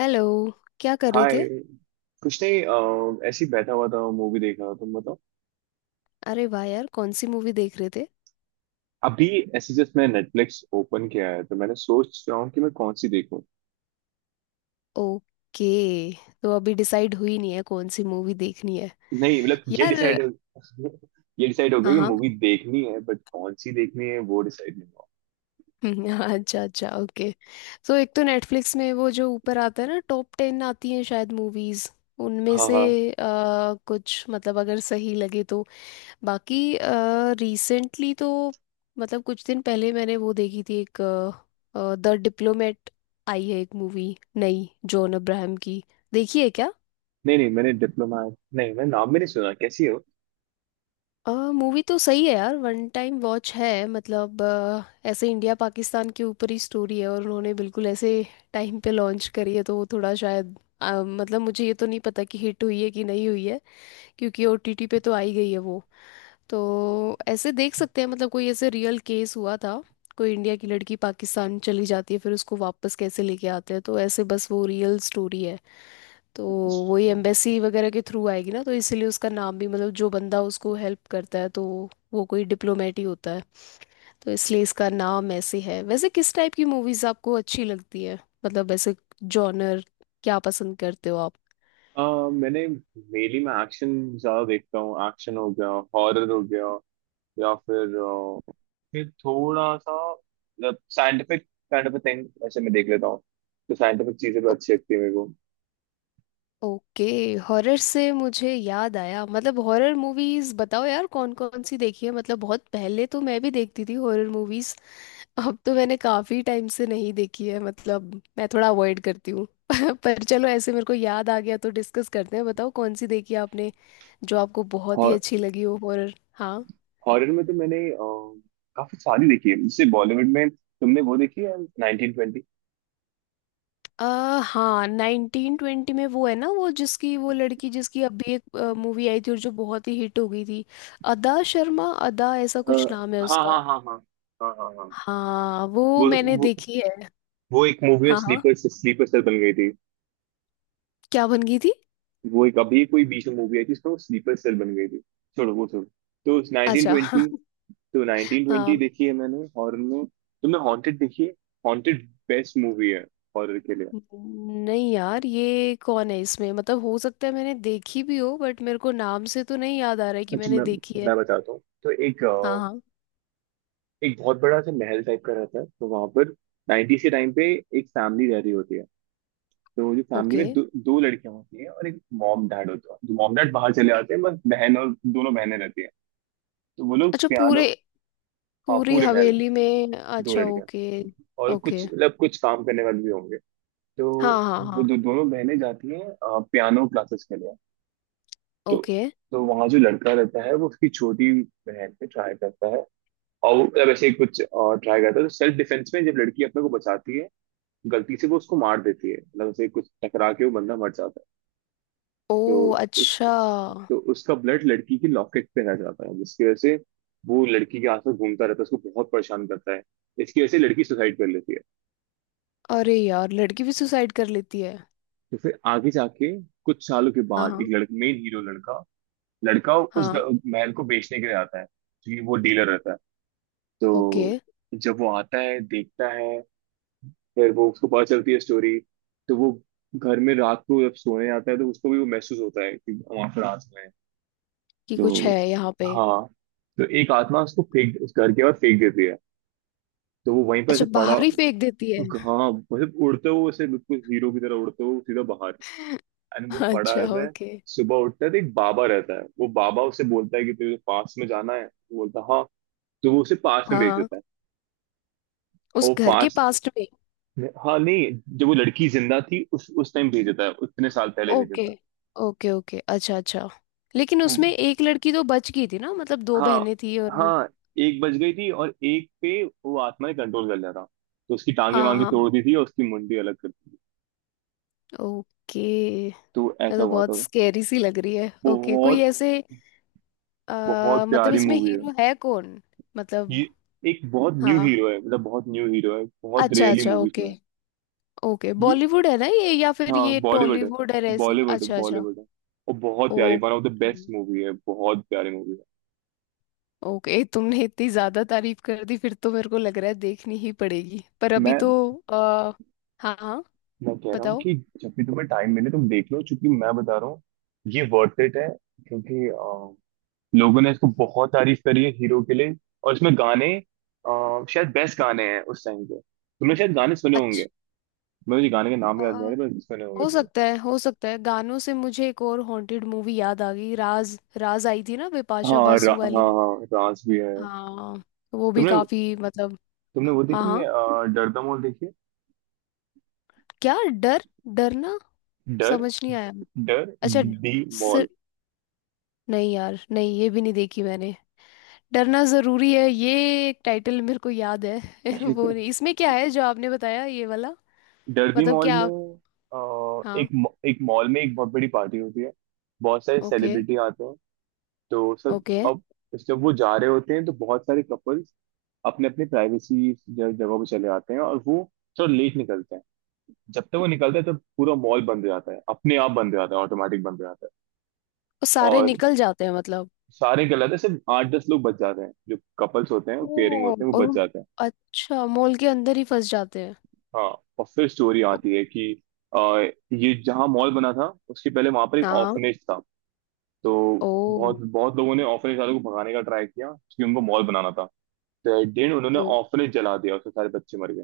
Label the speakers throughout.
Speaker 1: Hello. क्या कर रहे
Speaker 2: हाय।
Speaker 1: थे?
Speaker 2: कुछ नहीं। ऐसे ही बैठा हुआ था, मूवी देख रहा था, तुम बताओ।
Speaker 1: अरे वाह यार, कौन सी मूवी देख रहे थे?
Speaker 2: अभी ऐसे जस्ट मैंने नेटफ्लिक्स ओपन किया है, तो मैंने सोच रहा हूँ कि मैं कौन सी देखूँ।
Speaker 1: ओके, तो अभी डिसाइड हुई नहीं है कौन सी मूवी देखनी है?
Speaker 2: नहीं मतलब ये
Speaker 1: यार,
Speaker 2: डिसाइड ये डिसाइड हो गया
Speaker 1: हाँ
Speaker 2: कि
Speaker 1: हाँ।
Speaker 2: मूवी देखनी है, बट कौन सी देखनी है वो डिसाइड नहीं हुआ।
Speaker 1: अच्छा अच्छा, ओके। सो एक तो नेटफ्लिक्स में वो जो ऊपर आता है ना, टॉप 10 आती हैं शायद मूवीज, उनमें
Speaker 2: हाँ
Speaker 1: से
Speaker 2: हाँ।
Speaker 1: अ, कुछ, मतलब अगर सही लगे तो। बाकी रिसेंटली तो, मतलब कुछ दिन पहले मैंने वो देखी थी एक, द डिप्लोमेट आई है एक मूवी नई, जॉन अब्राहम की। देखी है क्या?
Speaker 2: नहीं नहीं, मैंने डिप्लोमा नहीं, मैंने नाम भी नहीं सुना, कैसी है वो।
Speaker 1: मूवी तो सही है यार, वन टाइम वॉच है। मतलब ऐसे इंडिया पाकिस्तान के ऊपर ही स्टोरी है, और उन्होंने बिल्कुल ऐसे टाइम पे लॉन्च करी है, तो वो थोड़ा शायद मतलब मुझे ये तो नहीं पता कि हिट हुई है कि नहीं हुई है, क्योंकि ओटीटी पे तो आई गई है वो। तो ऐसे देख सकते हैं, मतलब कोई ऐसे रियल केस हुआ था, कोई इंडिया की लड़की पाकिस्तान चली जाती है, फिर उसको वापस कैसे लेके आते हैं, तो ऐसे बस वो रियल स्टोरी है। तो वही एम्बेसी वगैरह के थ्रू आएगी ना, तो इसलिए उसका नाम भी, मतलब जो बंदा उसको हेल्प करता है तो वो कोई डिप्लोमेट ही होता है, तो इसलिए इसका नाम ऐसे है। वैसे किस टाइप की मूवीज आपको अच्छी लगती है, मतलब ऐसे जॉनर क्या पसंद करते हो आप?
Speaker 2: मैंने मेनली मैं एक्शन ज्यादा देखता हूँ। एक्शन हो गया, हॉरर हो गया, या फिर फिर थोड़ा सा मतलब साइंटिफिक काइंड ऑफ थिंग ऐसे मैं देख लेता हूँ। तो साइंटिफिक चीजें भी
Speaker 1: ओ-
Speaker 2: अच्छी लगती है मेरे को।
Speaker 1: ओके। हॉरर से मुझे याद आया, मतलब हॉरर मूवीज बताओ यार, कौन कौन सी देखी है? मतलब बहुत पहले तो मैं भी देखती थी हॉरर मूवीज, अब तो मैंने काफी टाइम से नहीं देखी है, मतलब मैं थोड़ा अवॉइड करती हूँ। पर चलो, ऐसे मेरे को याद आ गया तो डिस्कस करते हैं। बताओ कौन सी देखी आपने, जो आपको बहुत ही
Speaker 2: हॉर
Speaker 1: अच्छी लगी हो हॉरर? हाँ।
Speaker 2: हॉरर में तो मैंने काफी सारी देखी है। जैसे बॉलीवुड में तुमने वो देखी है नाइनटीन ट्वेंटी।
Speaker 1: हाँ, 1920 में वो है ना, वो जिसकी, वो लड़की जिसकी अभी एक मूवी आई थी और जो बहुत ही हिट हो गई थी, अदा शर्मा, अदा ऐसा कुछ नाम है
Speaker 2: हाँ
Speaker 1: उसका।
Speaker 2: हाँ हाँ। हाँ हाँ हाँ। हाँ
Speaker 1: हाँ वो
Speaker 2: वो
Speaker 1: मैंने
Speaker 2: वो,
Speaker 1: देखी है।
Speaker 2: वो एक मूवी में
Speaker 1: हाँ हाँ।
Speaker 2: स्लीपर स्लीपर सेल बन गई थी।
Speaker 1: क्या बन गई थी?
Speaker 2: वो एक अभी कोई बीच में मूवी आई थी, उसमें वो स्लीपर सेल बन गई थी। छोड़ो वो छोड़ो। तो नाइनटीन
Speaker 1: अच्छा।
Speaker 2: ट्वेंटी, तो
Speaker 1: हाँ।
Speaker 2: 1920 देखी है मैंने हॉरर में। तुमने हॉन्टेड देखी है? हॉन्टेड बेस्ट मूवी है हॉरर के लिए।
Speaker 1: नहीं यार, ये कौन है इसमें, मतलब हो सकता है मैंने देखी भी हो, बट मेरे को नाम से तो नहीं याद आ रहा है कि
Speaker 2: अच्छा
Speaker 1: मैंने देखी है।
Speaker 2: मैं बताता हूँ। तो एक
Speaker 1: हाँ हाँ।
Speaker 2: एक बहुत बड़ा सा महल टाइप का रहता है, तो वहां पर 90s के टाइम पे एक फैमिली रह रही होती है। तो वो जो फैमिली
Speaker 1: ओके।
Speaker 2: में दो लड़कियां होती हैं और एक मॉम डैड होता है। जो मॉम डैड बाहर चले जाते हैं, बस बहन और दोनों बहनें रहती हैं। तो वो लोग
Speaker 1: अच्छा पूरे,
Speaker 2: पियानो। हाँ
Speaker 1: पूरी
Speaker 2: पूरे महल में
Speaker 1: हवेली में,
Speaker 2: दो
Speaker 1: अच्छा
Speaker 2: लड़कियां,
Speaker 1: ओके।
Speaker 2: और कुछ
Speaker 1: ओके।
Speaker 2: मतलब कुछ काम करने वाले भी होंगे। तो
Speaker 1: हाँ हाँ
Speaker 2: वो
Speaker 1: हाँ।
Speaker 2: दोनों बहनें जाती हैं पियानो क्लासेस के लिए। तो
Speaker 1: ओके।
Speaker 2: तो वहां जो लड़का रहता है वो उसकी छोटी बहन पे ट्राई करता है। और मतलब ऐसे ही कुछ और ट्राई करता है। तो सेल्फ डिफेंस में जब लड़की अपने को बचाती है, गलती से वो उसको मार देती है, मतलब उसे कुछ टकरा के वो बंदा मर जाता है।
Speaker 1: ओ
Speaker 2: तो उस
Speaker 1: अच्छा।
Speaker 2: तो उसका ब्लड लड़की की लॉकेट पे रह जाता है, जिसकी वजह से वो लड़की के आसपास घूमता रहता है, उसको बहुत परेशान करता है। इसकी वजह से लड़की सुसाइड कर लेती है।
Speaker 1: अरे यार लड़की भी सुसाइड कर लेती है?
Speaker 2: तो फिर आगे जाके, कुछ सालों के
Speaker 1: हाँ
Speaker 2: बाद
Speaker 1: हाँ
Speaker 2: एक लड़का, मेन हीरो, लड़का लड़का उस
Speaker 1: हाँ।
Speaker 2: महल को बेचने के लिए आता है, क्योंकि वो डीलर रहता है।
Speaker 1: ओके।
Speaker 2: तो जब वो आता है देखता है, फिर वो उसको पता चलती है स्टोरी। तो वो घर में रात को जब सोने जाता है तो उसको भी वो महसूस होता है कि हम आखिर रात में हैं।
Speaker 1: कि कुछ
Speaker 2: तो
Speaker 1: है यहाँ पे।
Speaker 2: हाँ, तो एक आत्मा उसको फेंक, उस घर के बाहर फेंक देती है। तो वो वहीं पर
Speaker 1: अच्छा,
Speaker 2: ऐसे पड़ा।
Speaker 1: बाहर ही फेंक देती है?
Speaker 2: हाँ मतलब उड़ते हुए, ऐसे बिल्कुल हीरो की तरह उड़ते हुए सीधा बाहर, एंड वो पड़ा
Speaker 1: अच्छा,
Speaker 2: रहता है।
Speaker 1: ओके।
Speaker 2: सुबह उठता है तो एक बाबा रहता है, वो बाबा उसे बोलता है कि तुझे पास में जाना है, वो बोलता है हाँ। तो वो उसे पास में
Speaker 1: हाँ
Speaker 2: भेज
Speaker 1: हाँ,
Speaker 2: देता है। और
Speaker 1: उस
Speaker 2: वो
Speaker 1: घर के
Speaker 2: पास,
Speaker 1: पास में।
Speaker 2: नहीं- हाँ नहीं, जब वो लड़की जिंदा थी उस टाइम भेजा था, उतने साल पहले भेजा
Speaker 1: ओके,
Speaker 2: था।
Speaker 1: ओके, ओके, अच्छा अच्छा। लेकिन
Speaker 2: वो
Speaker 1: उसमें एक लड़की तो बच गई थी ना, मतलब दो
Speaker 2: हाँ
Speaker 1: बहनें थी और एक-।
Speaker 2: हाँ। एक बच गई थी और एक पे वो आत्मा ने कंट्रोल कर लिया था। तो उसकी टांगे
Speaker 1: हाँ
Speaker 2: वांगे
Speaker 1: हाँ।
Speaker 2: तोड़ दी थी और उसकी मुंडी अलग कर दी थी।
Speaker 1: ओके।
Speaker 2: तो
Speaker 1: ये
Speaker 2: ऐसा
Speaker 1: तो
Speaker 2: हुआ
Speaker 1: बहुत
Speaker 2: था।
Speaker 1: स्केरी सी लग रही है। ओके, कोई
Speaker 2: बहुत
Speaker 1: ऐसे
Speaker 2: बहुत
Speaker 1: मतलब
Speaker 2: प्यारी
Speaker 1: इसमें
Speaker 2: मूवी है
Speaker 1: हीरो है कौन,
Speaker 2: ये।
Speaker 1: मतलब?
Speaker 2: एक बहुत न्यू हीरो
Speaker 1: हाँ,
Speaker 2: है, मतलब बहुत न्यू हीरो है, बहुत
Speaker 1: अच्छा
Speaker 2: रेयरली
Speaker 1: अच्छा,
Speaker 2: मूवीज में
Speaker 1: ओके।
Speaker 2: है
Speaker 1: ओके,
Speaker 2: ये।
Speaker 1: बॉलीवुड है ना ये, या फिर
Speaker 2: हाँ
Speaker 1: ये
Speaker 2: बॉलीवुड है।
Speaker 1: टॉलीवुड है ऐसी?
Speaker 2: बॉलीवुड
Speaker 1: अच्छा अच्छा,
Speaker 2: बॉलीवुड है। और बहुत प्यारी, one of the
Speaker 1: okay.
Speaker 2: Best movie है, बहुत प्यारी मूवी है।
Speaker 1: ओके, तुमने इतनी ज्यादा तारीफ कर दी फिर तो, मेरे को लग रहा है देखनी ही पड़ेगी, पर अभी
Speaker 2: मैं
Speaker 1: तो आ, हाँ हाँ,
Speaker 2: मैं कह रहा हूँ
Speaker 1: बताओ।
Speaker 2: कि जब भी तुम्हें टाइम मिले तुम देख लो, क्योंकि मैं बता रहा हूँ ये वर्थ इट है। क्योंकि लोगों ने इसको बहुत तारीफ करी है हीरो के लिए। और इसमें गाने शायद बेस्ट गाने हैं उस टाइम के, तुमने शायद गाने सुने होंगे।
Speaker 1: अच्छा।
Speaker 2: मुझे गाने का नाम याद नहीं आ
Speaker 1: अ,
Speaker 2: रहा, पर सुने होंगे
Speaker 1: हो
Speaker 2: तुमने।
Speaker 1: सकता है, हो सकता है। गानों से मुझे एक और हॉन्टेड मूवी याद आ गई, राज, राज आई थी ना बिपाशा बासु
Speaker 2: हाँ
Speaker 1: वाली।
Speaker 2: हाँ राज भी है।
Speaker 1: हाँ। वो भी
Speaker 2: तुमने
Speaker 1: काफी मतलब।
Speaker 2: तुमने वो
Speaker 1: हाँ
Speaker 2: देखी है
Speaker 1: हाँ,
Speaker 2: डर द मॉल देखी है?
Speaker 1: क्या? डर? डरना,
Speaker 2: डर,
Speaker 1: समझ नहीं आया।
Speaker 2: डर
Speaker 1: अच्छा।
Speaker 2: दी
Speaker 1: सिर,
Speaker 2: मॉल।
Speaker 1: नहीं यार नहीं, ये भी नहीं देखी मैंने। डरना जरूरी है ये एक टाइटल मेरे को याद है। वो नहीं, इसमें क्या है जो आपने बताया ये वाला,
Speaker 2: डर्बी
Speaker 1: मतलब
Speaker 2: मॉल
Speaker 1: क्या
Speaker 2: में
Speaker 1: आप?
Speaker 2: अ, एक
Speaker 1: हाँ।
Speaker 2: एक मॉल में एक बहुत बड़ी पार्टी होती है, बहुत सारे
Speaker 1: ओके,
Speaker 2: सेलिब्रिटी आते हैं। तो सर,
Speaker 1: ओके।
Speaker 2: अब जब वो जा रहे होते हैं तो बहुत सारे कपल्स अपने अपने प्राइवेसी जगह पे चले आते हैं और वो थोड़ा लेट निकलते हैं। जब तक वो निकलते हैं तब पूरा मॉल बंद हो जाता है, अपने आप बंद हो जाता है, ऑटोमेटिक बंद हो जाता है।
Speaker 1: वो सारे
Speaker 2: और
Speaker 1: निकल जाते हैं मतलब?
Speaker 2: सारे निकल जाते हैं, सिर्फ आठ दस लोग बच जाते हैं, जो कपल्स होते हैं,
Speaker 1: ओ,
Speaker 2: पेयरिंग होते हैं, वो
Speaker 1: और
Speaker 2: बच
Speaker 1: हम,
Speaker 2: जाते हैं।
Speaker 1: अच्छा मॉल के अंदर ही फंस जाते हैं?
Speaker 2: हाँ। और फिर स्टोरी
Speaker 1: ओ,
Speaker 2: आती है कि अ, ये जहाँ मॉल बना था उसके पहले वहां पर एक
Speaker 1: हाँ हाँ।
Speaker 2: ऑर्फनेज था। तो
Speaker 1: ओ
Speaker 2: बहुत बहुत लोगों ने ऑर्फनेज वालों को भगाने का ट्राई किया, क्योंकि उनको मॉल बनाना था। तो एट उन्होंने
Speaker 1: ओ।
Speaker 2: ऑर्फनेज जला दिया, उसमें सारे बच्चे मर गए।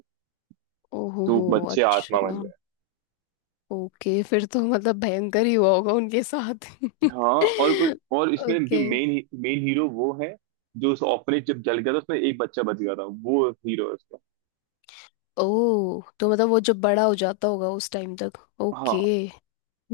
Speaker 1: ओ हो
Speaker 2: तो
Speaker 1: हो।
Speaker 2: बच्चे आत्मा
Speaker 1: अच्छा,
Speaker 2: बन गए।
Speaker 1: ओके, फिर तो मतलब भयंकर ही हुआ होगा उनके साथ।
Speaker 2: हाँ। और इसमें जो
Speaker 1: ओके।
Speaker 2: मेन मेन हीरो वो है, जो उस ऑर्फनेज जब जल गया था उसमें एक बच्चा बच गया था, वो हीरो है उसका।
Speaker 1: ओ, तो मतलब वो जब बड़ा हो जाता होगा उस टाइम तक,
Speaker 2: हाँ
Speaker 1: ओके।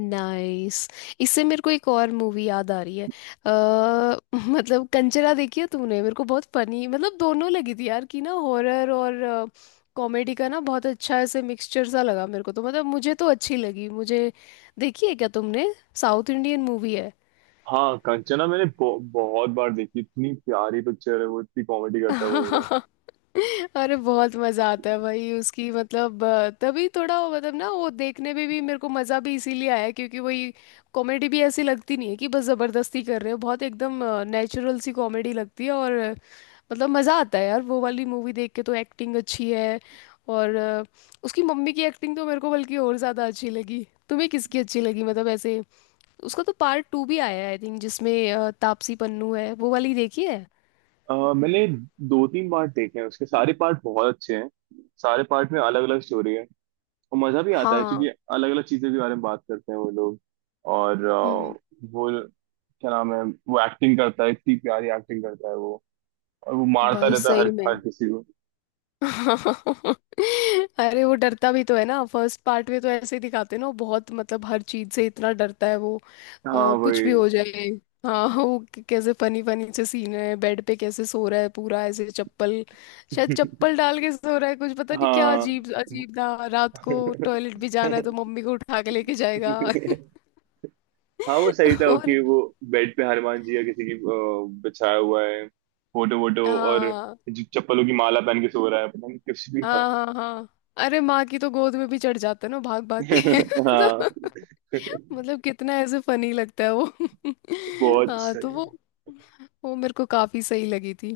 Speaker 1: नाइस। इससे मेरे को एक और मूवी याद आ रही है, अ, मतलब, कंचना देखी है तूने? मेरे को बहुत फनी मतलब दोनों लगी थी यार, कि ना हॉरर और कॉमेडी का ना बहुत अच्छा ऐसे मिक्सचर सा लगा मेरे को, तो मतलब मुझे तो अच्छी लगी मुझे। देखी है क्या तुमने? साउथ इंडियन मूवी है।
Speaker 2: हाँ। कंचना मैंने बहुत बार देखी, इतनी प्यारी पिक्चर है, वो इतनी कॉमेडी करता है वो हीरो।
Speaker 1: अरे बहुत मजा आता है भाई उसकी, मतलब तभी थोड़ा वो मतलब ना, वो देखने में भी मेरे को मजा भी इसीलिए आया क्योंकि वही, कॉमेडी भी ऐसी लगती नहीं है कि बस जबरदस्ती कर रहे हो, बहुत एकदम नेचुरल सी कॉमेडी लगती है, और मतलब मजा आता है यार वो वाली मूवी देख के, तो एक्टिंग अच्छी है, और उसकी मम्मी की एक्टिंग तो मेरे को बल्कि और ज्यादा अच्छी लगी, तुम्हें किसकी अच्छी लगी मतलब ऐसे? उसका तो पार्ट 2 भी आया है आई थिंक, जिसमें तापसी पन्नू है, वो वाली देखी है?
Speaker 2: मैंने दो तीन पार्ट देखे हैं उसके, सारे पार्ट बहुत अच्छे हैं। सारे पार्ट में अलग अलग स्टोरी है, और मजा भी आता है,
Speaker 1: हाँ।
Speaker 2: क्योंकि अलग अलग चीजों के बारे में बात करते हैं वो लोग। और वो क्या नाम है, वो एक्टिंग करता है, इतनी प्यारी एक्टिंग करता है वो। और वो मारता
Speaker 1: भाई
Speaker 2: रहता है हर
Speaker 1: सही में।
Speaker 2: हर किसी को।
Speaker 1: अरे वो डरता भी तो है ना फर्स्ट पार्ट में, तो ऐसे ही दिखाते हैं ना, वो बहुत मतलब हर चीज से इतना डरता है वो,
Speaker 2: हाँ
Speaker 1: कुछ भी
Speaker 2: वही।
Speaker 1: हो जाए। हाँ, वो कैसे फनी फनी से सीन है, बेड पे कैसे सो रहा है पूरा ऐसे चप्पल, शायद चप्पल डाल के सो रहा है कुछ पता नहीं, क्या
Speaker 2: हाँ
Speaker 1: अजीब अजीब था, रात को टॉयलेट भी जाना है तो मम्मी को उठा के लेके जाएगा।
Speaker 2: हाँ वो सही था
Speaker 1: और
Speaker 2: कि वो बेड पे हनुमान जी या किसी की बिछाया हुआ है फोटो वोटो, और
Speaker 1: हाँ
Speaker 2: जो चप्पलों की माला पहन के सो रहा है, पता नहीं कुछ भी
Speaker 1: हाँ
Speaker 2: था।
Speaker 1: हाँ हाँ। अरे माँ की तो गोद में भी चढ़ जाते हैं ना, भाग भाग के।
Speaker 2: हाँ
Speaker 1: मतलब, मतलब कितना ऐसे फनी लगता है वो।
Speaker 2: बहुत
Speaker 1: हाँ तो
Speaker 2: सही।
Speaker 1: वो मेरे को काफी सही लगी थी,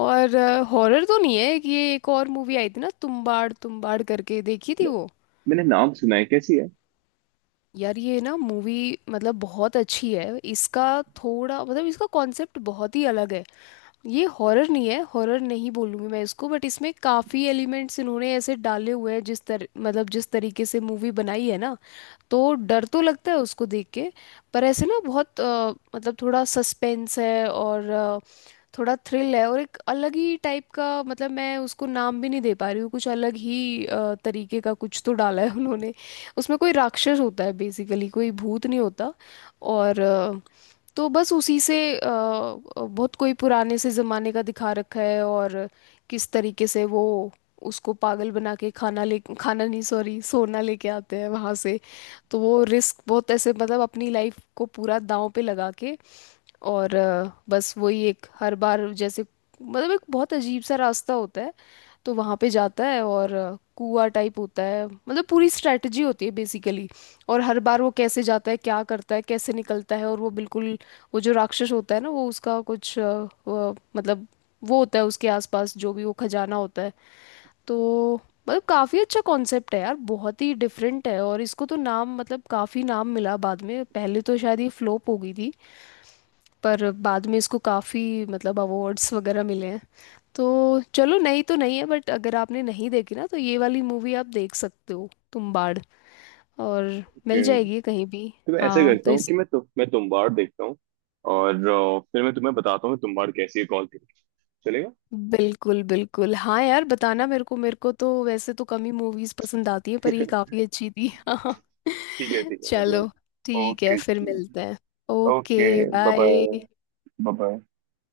Speaker 1: और। हॉरर तो नहीं है कि, ये एक और मूवी आई थी ना तुम्बाड़, तुम्बाड़ करके, देखी थी वो?
Speaker 2: मैंने नाम सुना है, कैसी है?
Speaker 1: यार ये ना मूवी मतलब बहुत अच्छी है, इसका थोड़ा मतलब इसका कॉन्सेप्ट बहुत ही अलग है। ये हॉरर नहीं है, हॉरर नहीं बोलूँगी मैं इसको, बट इसमें काफ़ी एलिमेंट्स इन्होंने ऐसे डाले हुए हैं, जिस तर मतलब जिस तरीके से मूवी बनाई है ना, तो डर तो लगता है उसको देख के। पर ऐसे ना बहुत मतलब थोड़ा सस्पेंस है, और थोड़ा थ्रिल है, और एक अलग ही टाइप का, मतलब मैं उसको नाम भी नहीं दे पा रही हूँ, कुछ अलग ही तरीके का कुछ तो डाला है उन्होंने। उसमें कोई राक्षस होता है बेसिकली, कोई भूत नहीं होता, और तो बस उसी से बहुत कोई पुराने से ज़माने का दिखा रखा है, और किस तरीके से वो उसको पागल बना के, खाना नहीं सॉरी, सोना लेके आते हैं वहाँ से, तो वो रिस्क बहुत ऐसे, मतलब अपनी लाइफ को पूरा दांव पे लगा के, और बस वही एक हर बार जैसे, मतलब एक बहुत अजीब सा रास्ता होता है, तो वहाँ पे जाता है, और कुआं टाइप होता है, मतलब पूरी स्ट्रेटजी होती है बेसिकली। और हर बार वो कैसे जाता है, क्या करता है, कैसे निकलता है, और वो बिल्कुल, वो जो राक्षस होता है ना, वो उसका कुछ मतलब वो होता है उसके आसपास जो भी वो खजाना होता है। तो मतलब काफ़ी अच्छा कॉन्सेप्ट है यार, बहुत ही डिफरेंट है, और इसको तो नाम, मतलब काफ़ी नाम मिला बाद में, पहले तो शायद ये फ्लोप हो गई थी, पर बाद में इसको काफ़ी मतलब अवार्ड्स वगैरह मिले हैं। तो चलो, नई तो नहीं है बट अगर आपने नहीं देखी ना, तो ये वाली मूवी आप देख सकते हो, तुम्बाड़, और मिल
Speaker 2: ओके।
Speaker 1: जाएगी कहीं भी।
Speaker 2: तो मैं ऐसे
Speaker 1: हाँ
Speaker 2: करता
Speaker 1: तो
Speaker 2: हूँ
Speaker 1: इस,
Speaker 2: कि मैं तुम्बाड़ देखता हूँ। और फिर मैं तुम्हें बताता हूँ कि तुम्बाड़ कैसी है कॉल करके। चलेगा?
Speaker 1: बिल्कुल बिल्कुल हाँ यार, बताना मेरे को, मेरे को तो वैसे तो कम ही मूवीज पसंद आती है पर ये काफ़ी अच्छी थी। हाँ,
Speaker 2: ठीक है
Speaker 1: चलो,
Speaker 2: मतलब।
Speaker 1: ठीक है
Speaker 2: ओके।
Speaker 1: फिर मिलते हैं। Okay,
Speaker 2: okay bye.
Speaker 1: Bye.
Speaker 2: Bye.